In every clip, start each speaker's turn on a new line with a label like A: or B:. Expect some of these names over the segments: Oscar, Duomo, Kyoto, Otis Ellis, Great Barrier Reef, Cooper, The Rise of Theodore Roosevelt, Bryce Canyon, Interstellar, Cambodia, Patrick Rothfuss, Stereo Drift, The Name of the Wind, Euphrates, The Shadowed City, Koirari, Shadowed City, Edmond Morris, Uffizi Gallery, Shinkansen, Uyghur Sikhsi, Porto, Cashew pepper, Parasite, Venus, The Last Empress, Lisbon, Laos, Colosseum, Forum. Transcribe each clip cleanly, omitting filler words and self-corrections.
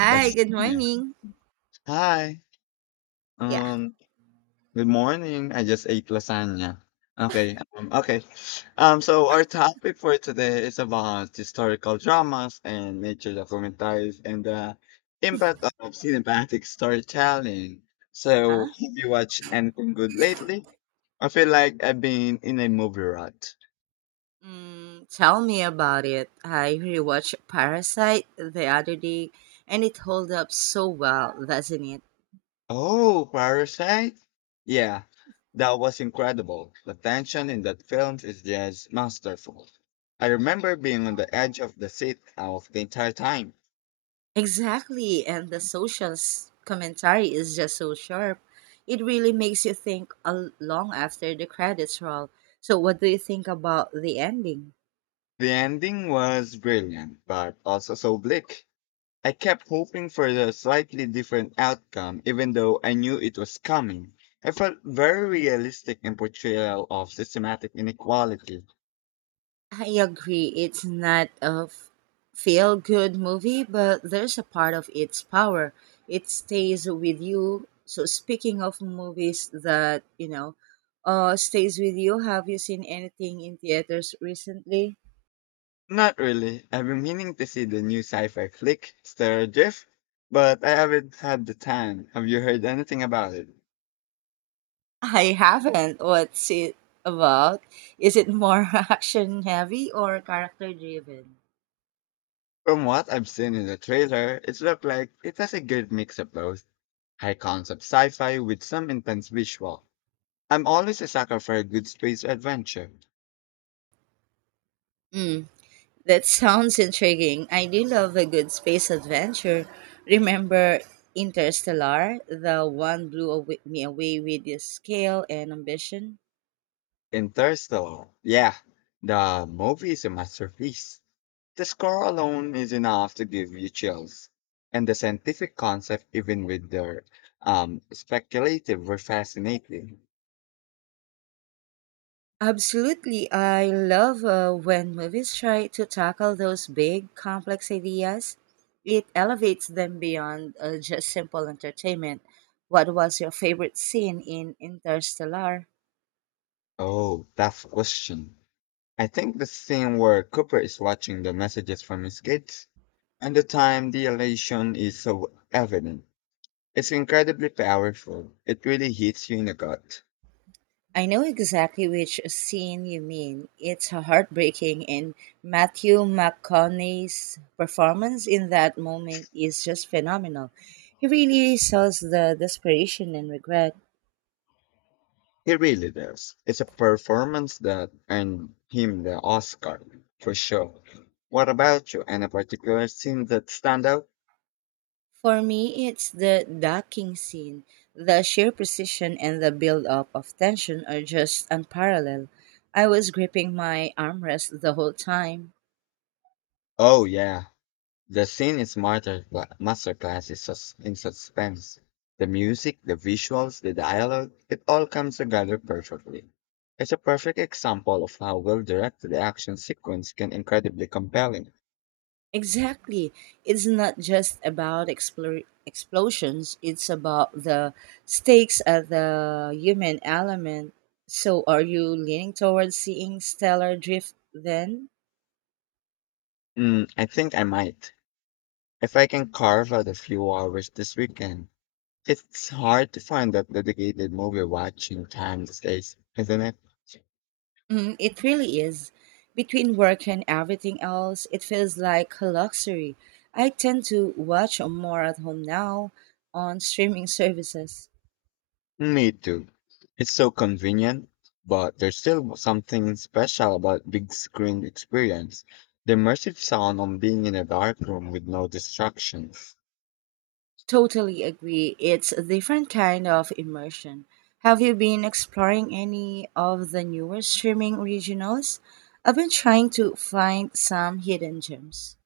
A: Hi, good
B: Lasagna.
A: morning.
B: Hi.
A: Yeah.
B: Um, Good morning. I just ate lasagna. Okay. Okay. So our topic for today is about historical dramas and nature documentaries and the impact of cinematic storytelling.
A: Uh-huh.
B: So, have you watched anything good lately? I feel like I've been in a movie rut.
A: Mm, tell me about it. I rewatched Parasite the other day and it holds up so well, doesn't it?
B: Oh, Parasite? Yeah, that was incredible. The tension in that film is just masterful. I remember being on the edge of the seat of the entire time.
A: Exactly, and the commentary is just so sharp. It really makes you think long after the credits roll. So, what do you think about the ending?
B: The ending was brilliant, but also so bleak. I kept hoping for the slightly different outcome, even though I knew it was coming. I felt very realistic in portrayal of systematic inequality.
A: I agree. It's not a feel good movie, but there's a part of its power. It stays with you. So speaking of movies that stays with you, have you seen anything in theaters recently?
B: Not really. I've been meaning to see the new sci-fi flick, Stereo Drift, but I haven't had the time. Have you heard anything about it?
A: I haven't. What's it about? Is it more action heavy or character driven?
B: From what I've seen in the trailer, it looked like it has a good mix of both high concept sci-fi with some intense visual. I'm always a sucker for a good space adventure.
A: Mm. That sounds intriguing. I do love a good space adventure. Remember Interstellar? The one blew away, me away with its scale and ambition.
B: Interstellar. Yeah, the movie is a masterpiece. The score alone is enough to give you chills. And the scientific concept, even with their speculative, were fascinating.
A: Absolutely. I love when movies try to tackle those big, complex ideas. It elevates them beyond just simple entertainment. What was your favorite scene in Interstellar?
B: Oh, tough question. I think the scene where Cooper is watching the messages from his kids and the time the elation is so evident. It's incredibly powerful. It really hits you in the gut.
A: I know exactly which scene you mean. It's heartbreaking, and Matthew McConaughey's performance in that moment is just phenomenal. He really sells the desperation and regret.
B: He really does. It's a performance that earned him the Oscar, for sure. What about you? Any particular scene that stand out?
A: For me, it's the docking scene. The sheer precision and the build up of tension are just unparalleled. I was gripping my armrest the whole time.
B: Oh yeah, the scene is masterclass is in suspense. The music, the visuals, the dialogue, it all comes together perfectly. It's a perfect example of how well directed the action sequence can incredibly compelling.
A: Exactly. It's not just about explosions, it's about the stakes of the human element. So, are you leaning towards seeing stellar drift then?
B: I think I might, if I can carve out a few hours this weekend. It's hard to find that dedicated movie watching time these days, isn't it?
A: Mm, it really is. Between work and everything else, it feels like a luxury. I tend to watch more at home now on streaming services.
B: Me too. It's so convenient, but there's still something special about big screen experience. The immersive sound on being in a dark room with no distractions.
A: Totally agree. It's a different kind of immersion. Have you been exploring any of the newer streaming originals? I've been trying to find some hidden gems.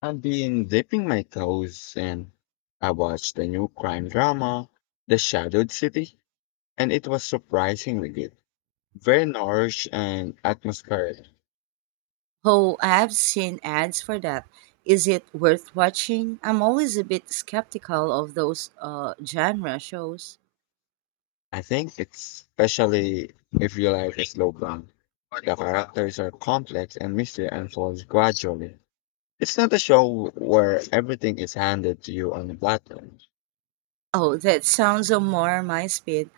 B: I've been dipping my toes in. I watched the new crime drama, The Shadowed City, and it was surprisingly good. Very nourished and atmospheric.
A: Oh, I've seen ads for that. Is it worth watching? I'm always a bit skeptical of those genre shows.
B: I think it's especially if you like a slow burn. The characters are complex and mystery unfolds gradually. It's not a show where everything is handed to you on a platter.
A: Oh, that sounds more my speed.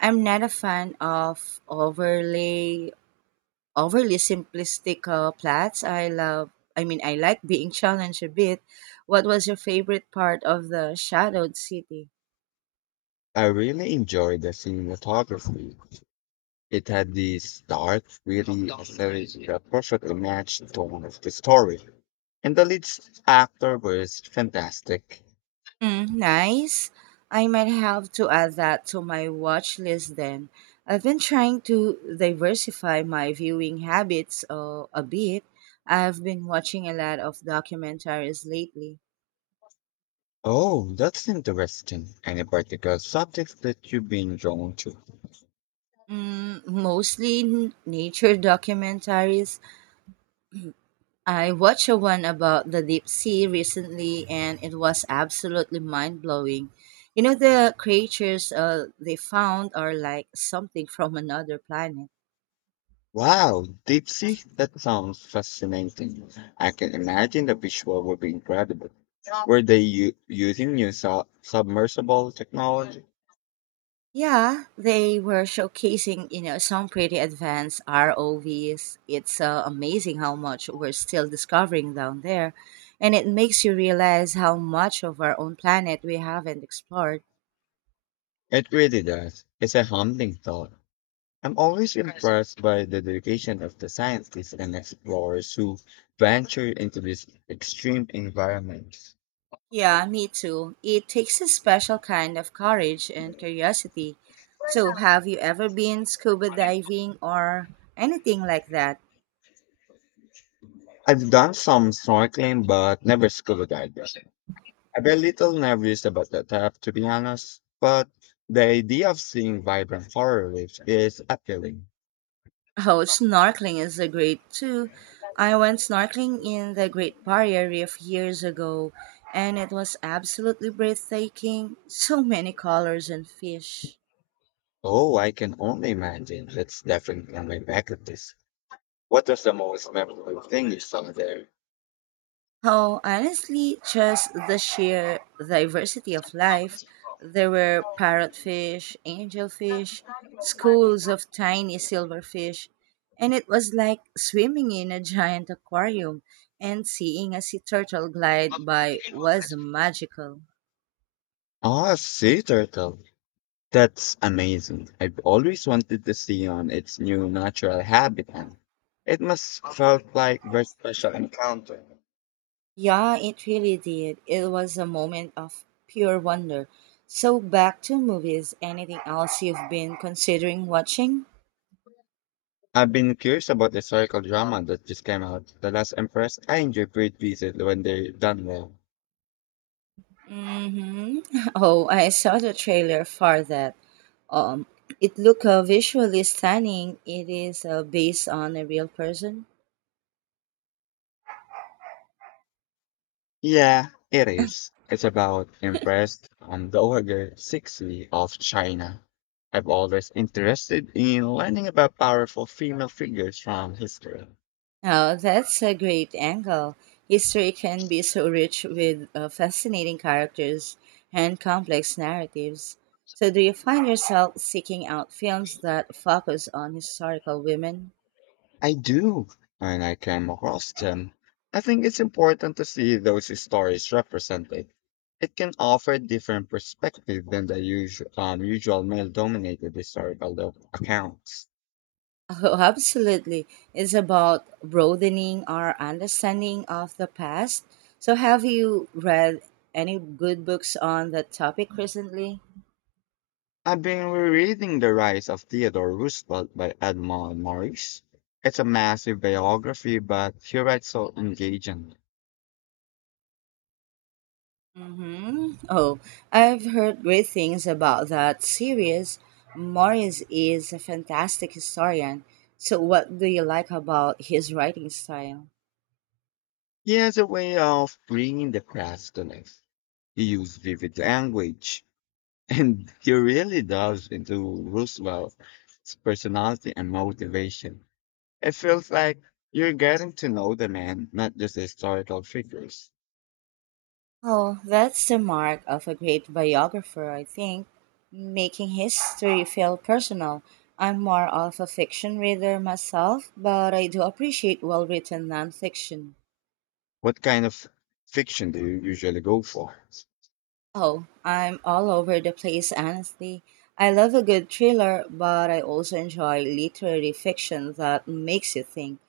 A: I'm not a fan of overly simplistic plots. I love. I mean, I like being challenged a bit. What was your favorite part of the Shadowed City?
B: I really enjoyed the cinematography. It had this dark, really aesthetic that perfectly matched the tone of the story. And the lead actor was fantastic.
A: Mm, nice. I might have to add that to my watch list then. I've been trying to diversify my viewing habits a bit. I've been watching a lot of documentaries lately.
B: Oh, that's interesting. Any particular subjects that you've been drawn to?
A: Mm, mostly nature documentaries. I watched a one about the deep sea recently, and it was absolutely mind blowing. You know, the creatures they found are like something from another planet.
B: Wow, deep sea? That sounds fascinating. I can imagine the visual would be incredible. Were they using new submersible technology?
A: Yeah, they were showcasing, you know, some pretty advanced ROVs. It's amazing how much we're still discovering down there, and it makes you realize how much of our own planet we haven't explored.
B: It really does. It's a humbling thought. I'm always impressed by the dedication of the scientists and explorers who venture into these extreme environments.
A: Yeah, me too. It takes a special kind of courage and curiosity. So, have you ever been scuba diving or anything like that?
B: I've done some snorkeling, but never scuba diving. I'm a little nervous about the app, to be honest, but the idea of seeing vibrant horror waves is appealing.
A: Oh, snorkeling is a great too. I went snorkeling in the Great Barrier Reef years ago, and it was absolutely breathtaking. So many colors and fish.
B: Oh, I can only imagine. That's definitely on my bucket list. What was the most memorable thing you saw there?
A: Oh, honestly, just the sheer diversity of life. There were parrotfish, angelfish, schools of tiny silverfish, and it was like swimming in a giant aquarium and seeing a sea turtle glide by was magical.
B: Ah, sea turtle. That's amazing. I've always wanted to see on its new natural habitat. It must felt like very special encounter.
A: Yeah, it really did. It was a moment of pure wonder. So, back to movies. Anything else you've been considering watching?
B: I've been curious about the historical drama that just came out. The Last Empress. I enjoyed great visit when they're done well.
A: Mm-hmm. Oh, I saw the trailer for that. Um, it looked visually stunning. It is based on a real person.
B: Yeah, it is. It's about impressed on the Uyghur Sikhsi of China. I've always interested in learning about powerful female figures from history.
A: Oh, that's a great angle. History can be so rich with fascinating characters and complex narratives. So, do you find yourself seeking out films that focus on historical women?
B: I do, and I came across them. I think it's important to see those stories represented. It can offer different perspective than the usual male-dominated historical accounts.
A: Oh, absolutely. It's about broadening our understanding of the past. So, have you read any good books on that topic recently?
B: I've been rereading The Rise of Theodore Roosevelt by Edmond Morris. It's a massive biography, but he writes so engagingly.
A: Mm-hmm. Oh, I've heard great things about that series. Morris is a fantastic historian. So, what do you like about his writing style?
B: He has a way of bringing the past to life. He uses vivid language, and he really delves into Roosevelt's personality and motivation. It feels like you're getting to know the man, not just the historical figures.
A: Oh, that's the mark of a great biographer, I think, making history feel personal. I'm more of a fiction reader myself, but I do appreciate well written nonfiction.
B: What kind of fiction do you usually go for?
A: Oh, I'm all over the place, honestly. I love a good thriller, but I also enjoy literary fiction that makes you think.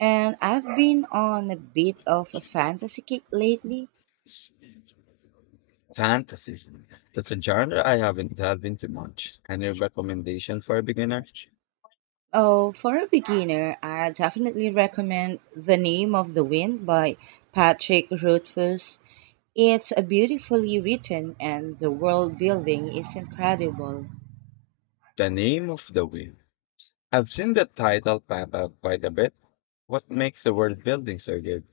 A: And I've been on a bit of a fantasy kick lately.
B: Fantasy. That's a genre I haven't delved into much. Any recommendation for a beginner?
A: Oh, for a beginner, I definitely recommend The Name of the Wind by Patrick Rothfuss. It's a beautifully written and the world building is incredible.
B: The Name of the Wind. I've seen the title pop up quite a bit. What makes the world building so good?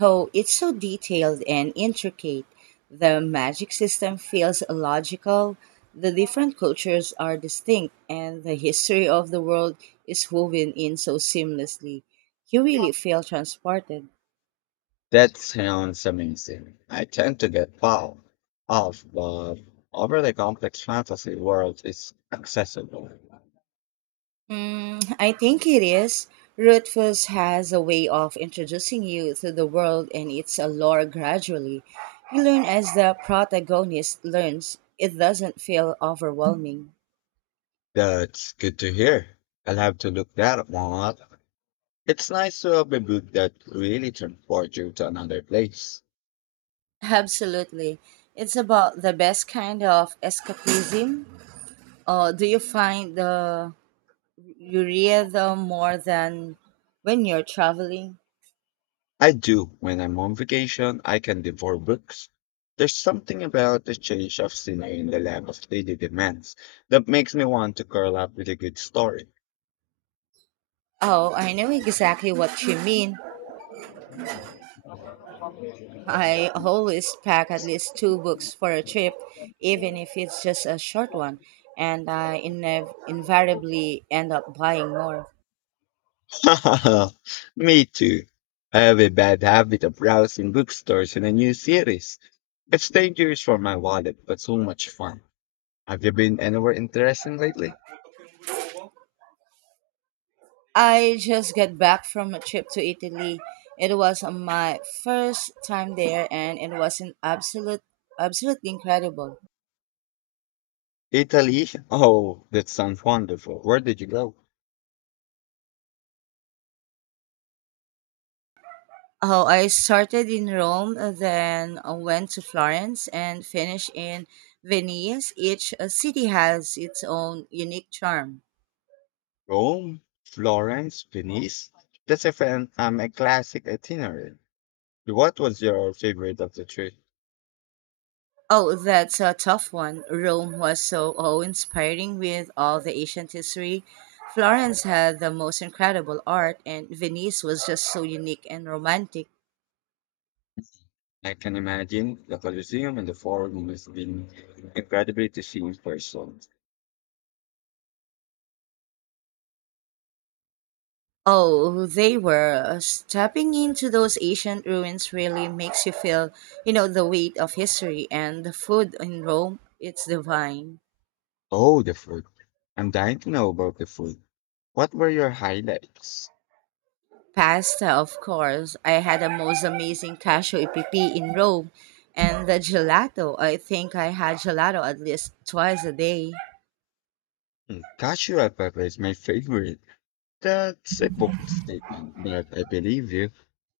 A: Oh, it's so detailed and intricate. The magic system feels logical, the different cultures are distinct, and the history of the world is woven in so seamlessly. You really feel transported.
B: That sounds amazing. I tend to get fouled off, but overly complex fantasy world is accessible.
A: Mm, I think it is. Rutfus has a way of introducing you to the world and its allure gradually. You learn as the protagonist learns. It doesn't feel overwhelming.
B: That's good to hear. I'll have to look that one up. It's nice to have a book that really transports you to another place.
A: Absolutely. It's about the best kind of escapism. Or do you find the you read them more than when you're traveling?
B: I do. When I'm on vacation, I can devour books. There's something about the change of scenery in the lap of daily demands that makes me want to curl up with a good story.
A: Oh, I know exactly what you mean. I always pack at least two books for a trip, even if it's just a short one, and I invariably end up buying more.
B: me too. I have a bad habit of browsing bookstores in a new series. It's dangerous for my wallet, but so much fun. Have you been anywhere interesting lately?
A: I just got back from a trip to Italy. It was my first time there, and it was absolutely incredible.
B: Italy? Oh, that sounds wonderful. Where did you go?
A: Oh, I started in Rome, then went to Florence, and finished in Venice. Each city has its own unique charm.
B: Rome, Florence, Venice. That's a a classic itinerary. What was your favorite of the trip?
A: Oh, that's a tough one. Rome was so awe-inspiring with all the ancient history. Florence had the most incredible art, and Venice was just so unique and romantic.
B: I can imagine the Colosseum and the Forum must been incredible to see in person.
A: Oh, they were. Stepping into those ancient ruins really makes you feel, you know, the weight of history and the food in Rome. It's divine.
B: Oh, the food. I'm dying to know about the food. What were your highlights?
A: Pasta, of course. I had the most amazing cashew EPP in Rome. And the gelato. I think I had gelato at least twice a day.
B: Hmm, cashew pepper is my favorite. That's a bold statement, but I believe you.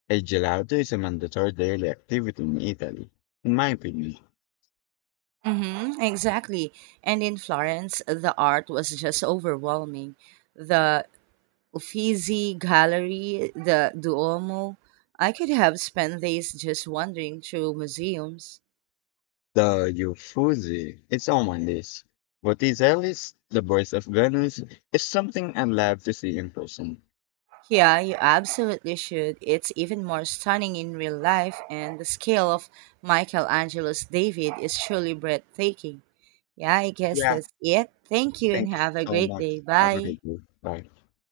B: A gelato is a mandatory daily activity in Italy, in my opinion.
A: Mm-hmm, exactly. And in Florence, the art was just overwhelming. The Uffizi Gallery, the Duomo. I could have spent days just wandering through museums.
B: The Euphrates. It's on my list. Otis Ellis, the voice of Venus, is something I'd love to see in person.
A: Yeah, you absolutely should. It's even more stunning in real life, and the scale of Michelangelo's David is truly breathtaking. Yeah, I guess
B: Yeah,
A: that's it. Thank you and
B: thank you
A: have a
B: so
A: great
B: much.
A: day.
B: Have a
A: Bye.
B: good day. Bye.